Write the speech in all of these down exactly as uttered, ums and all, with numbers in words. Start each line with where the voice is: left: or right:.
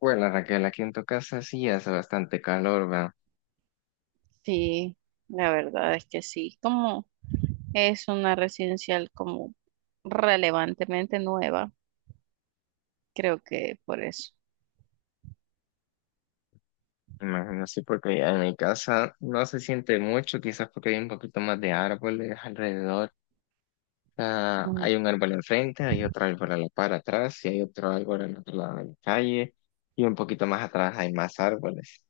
left: Bueno, Raquel, aquí en tu casa sí hace bastante calor, ¿verdad?
right: Sí, la verdad es que sí. Como es una residencial como relevantemente nueva, creo que por eso.
left: Imagino sí, porque en mi casa no se siente mucho, quizás porque hay un poquito más de árboles alrededor. Ah,
right: Mm,
left: hay un árbol enfrente, hay otro árbol a la par atrás y hay otro árbol al otro lado de la calle y un poquito más atrás hay más árboles.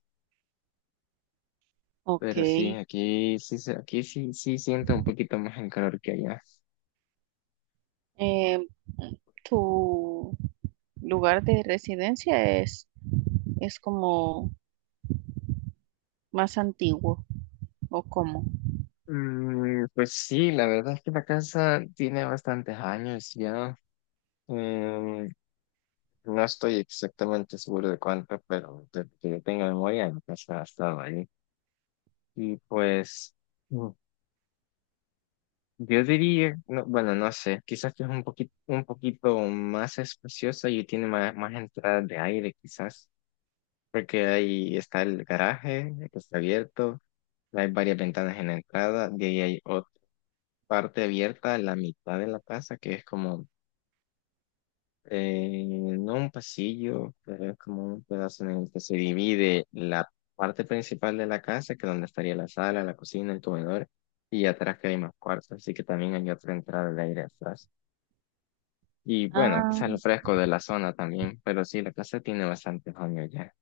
right: Ok.
left: Pero sí, aquí sí, se- aquí sí, sí siento un poquito más el calor que allá.
right: Eh, ¿Tu lugar de residencia es, es como más antiguo o cómo?
left: Mm, pues sí, la verdad es que la casa tiene bastantes años ya. Em, No estoy exactamente seguro de cuánto, pero de que yo tenga memoria, entonces ha estado ahí. Y pues, mm, yo diría, no, bueno, no sé, quizás que es un poquito, un poquito más espaciosa y tiene más, más entradas de aire, quizás, porque ahí está el garaje, que está abierto, hay varias ventanas en la entrada, de ahí hay otra parte abierta a la mitad de la casa, que es como. Eh, no un pasillo, pero es como un pedazo en el que se divide la parte principal de la casa, que donde estaría la sala, la cocina, el comedor, y atrás que hay más cuartos, así que también hay otra entrada de aire atrás. Y bueno,
right: Ah,
left: quizás lo fresco de la zona también, pero sí, la casa tiene bastantes años ya.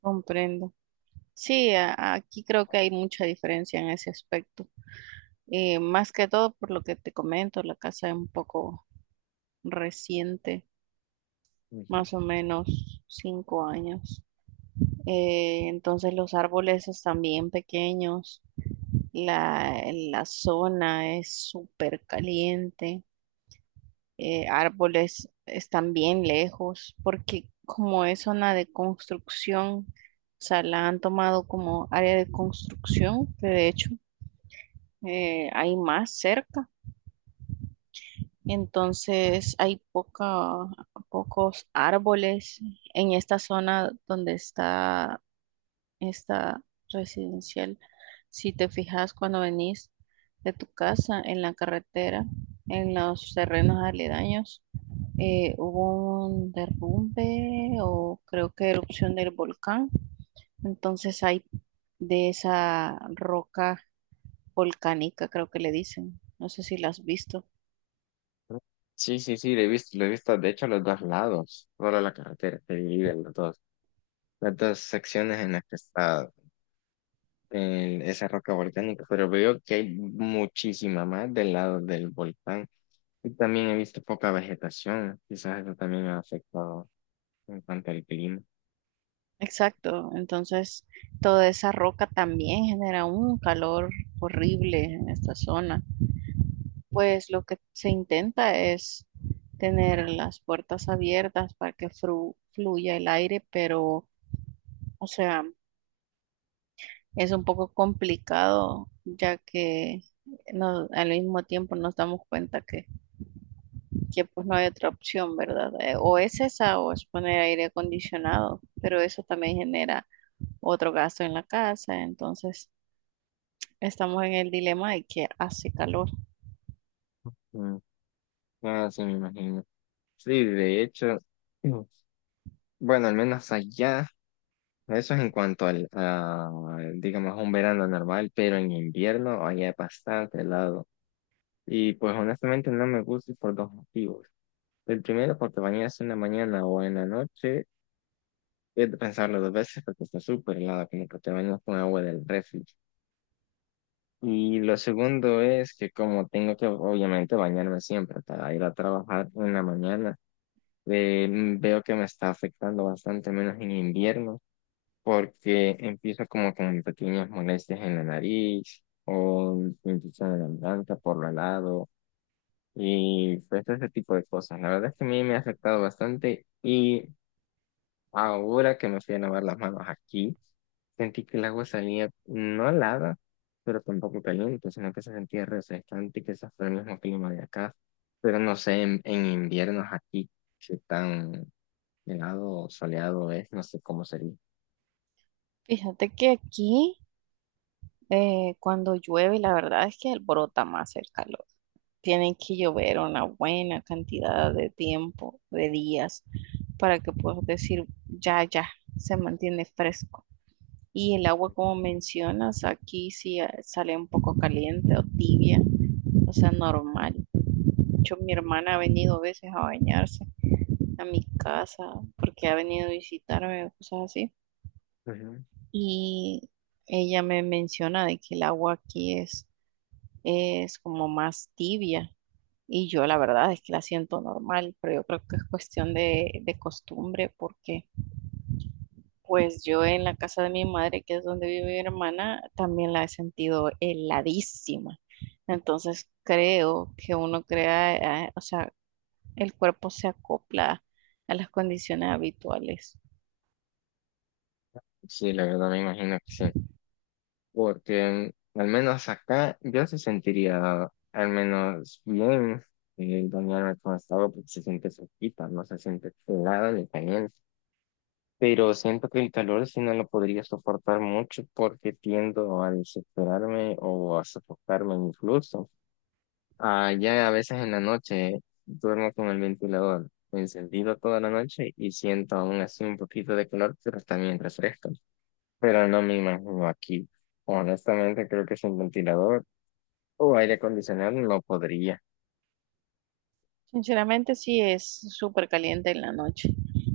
right: comprendo. Sí, a- aquí creo que hay mucha diferencia en ese aspecto. Eh, más que todo por lo que te comento, la casa es un poco reciente.
left: Ujú.
right: Más o menos cinco años. Eh, entonces los árboles están bien pequeños, la, la zona es súper caliente, eh, árboles están bien lejos, porque como es zona de construcción, o sea, la han tomado como área de construcción, que de hecho eh, hay más cerca. Entonces hay poca, pocos árboles en esta zona donde está esta residencial. Si te fijas cuando venís de tu casa en la carretera, en los terrenos aledaños, eh, hubo un derrumbe o creo que erupción del volcán. Entonces hay de esa roca volcánica, creo que le dicen. No sé si la has visto.
left: Sí, sí, sí, lo he visto, lo he visto, de hecho, los dos lados, solo la carretera se divide en los dos, las dos secciones en las que está en esa roca volcánica, pero veo que hay muchísima más del lado del volcán y también he visto poca vegetación, quizás eso también ha afectado en cuanto al clima.
right: Exacto, entonces toda esa roca también genera un calor horrible en esta zona. Pues lo que se intenta es tener las puertas abiertas para que fru- fluya el aire, pero, o sea, es un poco complicado ya que no- al mismo tiempo nos damos cuenta que, que, pues no hay otra opción, ¿verdad? Eh, O es esa o es poner aire acondicionado, pero eso también genera otro gasto en la casa, entonces estamos en el dilema de que hace calor.
left: Mm, ah, sí, me imagino. Sí, de hecho, mm, bueno, al menos allá, eso es en cuanto al, a, digamos, un verano normal, pero en invierno allá es bastante helado y pues honestamente no me gusta por dos motivos. El primero, porque bañarse en la mañana o en la noche es de pensarlo dos veces porque está súper helado, como que te bañas con agua del refri. Y lo segundo es que como tengo que obviamente bañarme siempre para ir a trabajar en la mañana, eh, mm, veo que me está afectando bastante menos en invierno porque empiezo como con pequeñas molestias en la nariz o infección en la garganta por lo helado y pues ese tipo de cosas. La verdad es que a mí me ha afectado bastante. Y ahora que me fui a lavar las manos aquí, sentí que el agua salía no helada, pero tampoco caliente, sino que se sentía refrescante y que quizás fue el mismo clima de acá. Pero no sé, en, en inviernos aquí, si tan helado o soleado es, no sé cómo sería.
right: Fíjate que aquí Eh, cuando llueve, la verdad es que alborota más el calor. Tienen que llover una buena cantidad de tiempo, de días, para que puedas decir, ya, ya, se mantiene fresco. Y el agua, como mencionas, aquí sí eh, sale un poco caliente o tibia, o sea, normal. De hecho, mi hermana ha venido a veces a bañarse a mi casa porque ha venido a visitarme, cosas así.
left: Ujú.
right: Y ella me menciona de que el agua aquí es es como más tibia. Y yo la verdad es que la siento normal, pero yo creo que es cuestión de, de costumbre, porque pues yo en la casa de mi madre, que es donde vive mi hermana, también la he sentido heladísima. Entonces creo que uno crea, eh, o sea, el cuerpo se acopla a las condiciones habituales.
left: Sí, la verdad me imagino que sí, porque mm, al menos acá yo se sentiría al menos bien eh, bañarme con esta agua porque se siente fresquita, no se siente helada ni caliente. Pero siento que el calor sí no lo podría soportar mucho porque tiendo a desesperarme o a sofocarme incluso. Ah, ya a veces en la noche duermo con el ventilador encendido toda la noche y siento aún así un poquito de calor, pero también refresco. Pero no me imagino aquí. Honestamente creo que sin ventilador o aire acondicionado no podría.
right: Sinceramente sí es súper caliente en la noche,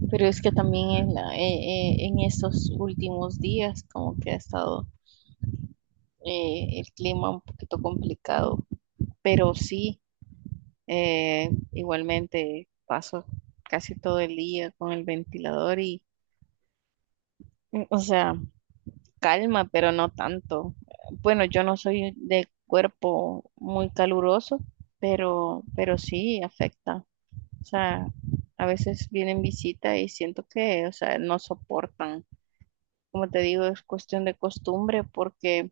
right: pero es que también
left: Ujú,
right: en, la- eh, eh, en estos últimos días como que ha estado eh, el clima un poquito complicado, pero sí, eh, igualmente paso casi todo el día con el ventilador y, mm, o sea, calma, pero no tanto. Bueno, yo no soy de cuerpo muy caluroso, pero, pero sí afecta. O sea, a veces vienen visitas y siento que, o sea, no soportan. Como te digo, es cuestión de costumbre porque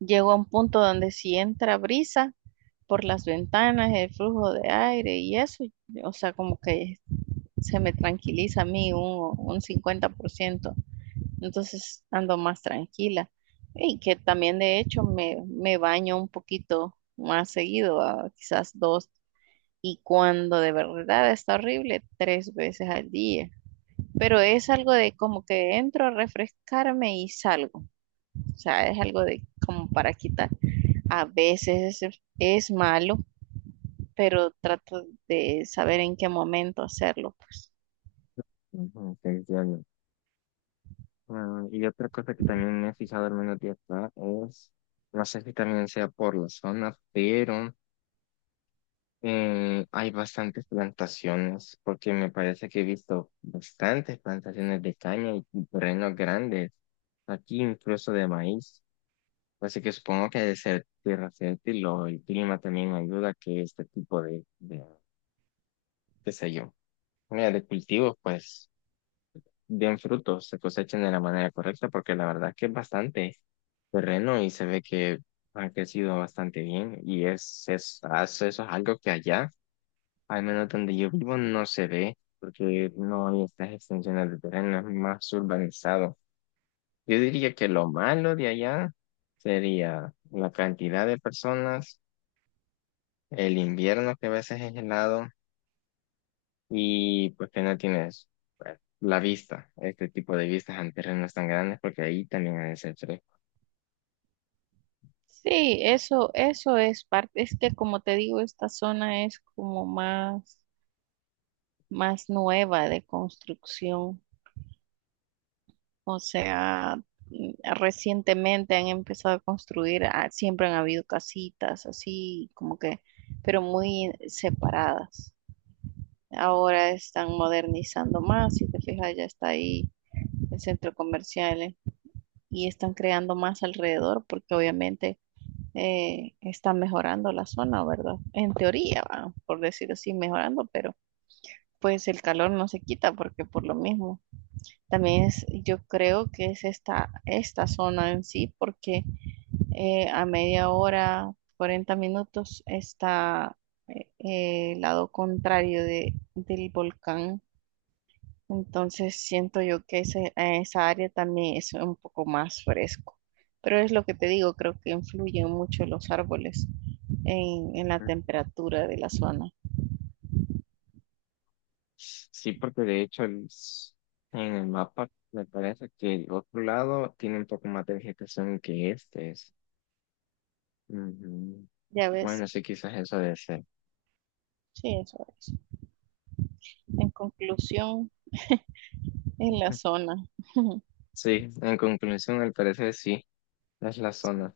right: llegó a un punto donde si entra brisa por las ventanas, el flujo de aire y eso, o sea, como que se me tranquiliza a mí un, un cincuenta por ciento, entonces ando más tranquila. Y que también de hecho me, me baño un poquito más seguido, ah, quizás dos, y cuando de verdad está horrible, tres veces al día. Pero es algo de como que entro a refrescarme y salgo. O sea, es algo de como para quitar. A veces es, es malo, pero trato de saber en qué momento hacerlo, pues.
left: ujú, te entiendo. Mm, y otra cosa que también me he fijado al menos de acá es, no sé si también sea por la zona, pero eh, hay bastantes plantaciones, porque me parece que he visto bastantes plantaciones de caña y y terrenos grandes, aquí incluso de maíz. Así que supongo que de ser tierra fértil o el clima también ayuda a que este tipo de, de, qué sé yo, mira, de cultivos pues bien frutos, se cosechan de la manera correcta, porque la verdad que es bastante terreno y se ve que ha crecido bastante bien y es, es, es- eso es algo que allá, al menos donde yo vivo, no se ve, porque no hay estas extensiones de terreno, es más urbanizado. Yo diría que lo malo de allá sería la cantidad de personas, el invierno que a veces es helado y pues que no tienes pues, la vista, este tipo de vistas en terrenos tan grandes, porque ahí también hay ese fresco.
right: Sí, eso, eso es parte, es que como te digo, esta zona es como más, más nueva de construcción. O sea, mm, recientemente han empezado a construir, ah, siempre han habido casitas así, como que, pero muy separadas. Ahora están modernizando más, si te fijas, ya está ahí el centro comercial y están creando más alrededor porque obviamente eh, están mejorando la zona, ¿verdad? En teoría, va, por decirlo así, mejorando, pero pues el calor no se quita porque por lo mismo. También es, yo creo que es esta, esta zona en sí porque eh, a media hora, cuarenta minutos está eh, eh, el lado contrario de, del volcán, entonces siento yo que ese, eh, esa área también es un poco más fresco. Pero es lo que te digo, creo que influyen mucho los árboles en, en la temperatura de la zona.
left: Sí, porque de hecho el en el mapa me parece que el otro lado tiene un poco más de vegetación que este es. Ujú.
right: Ya ves,
left: Bueno, sí, quizás eso debe ser.
right: sí, eso es. En conclusión, en la
left: Ujú.
right: zona.
left: Sí, en conclusión, al parecer sí, es la zona.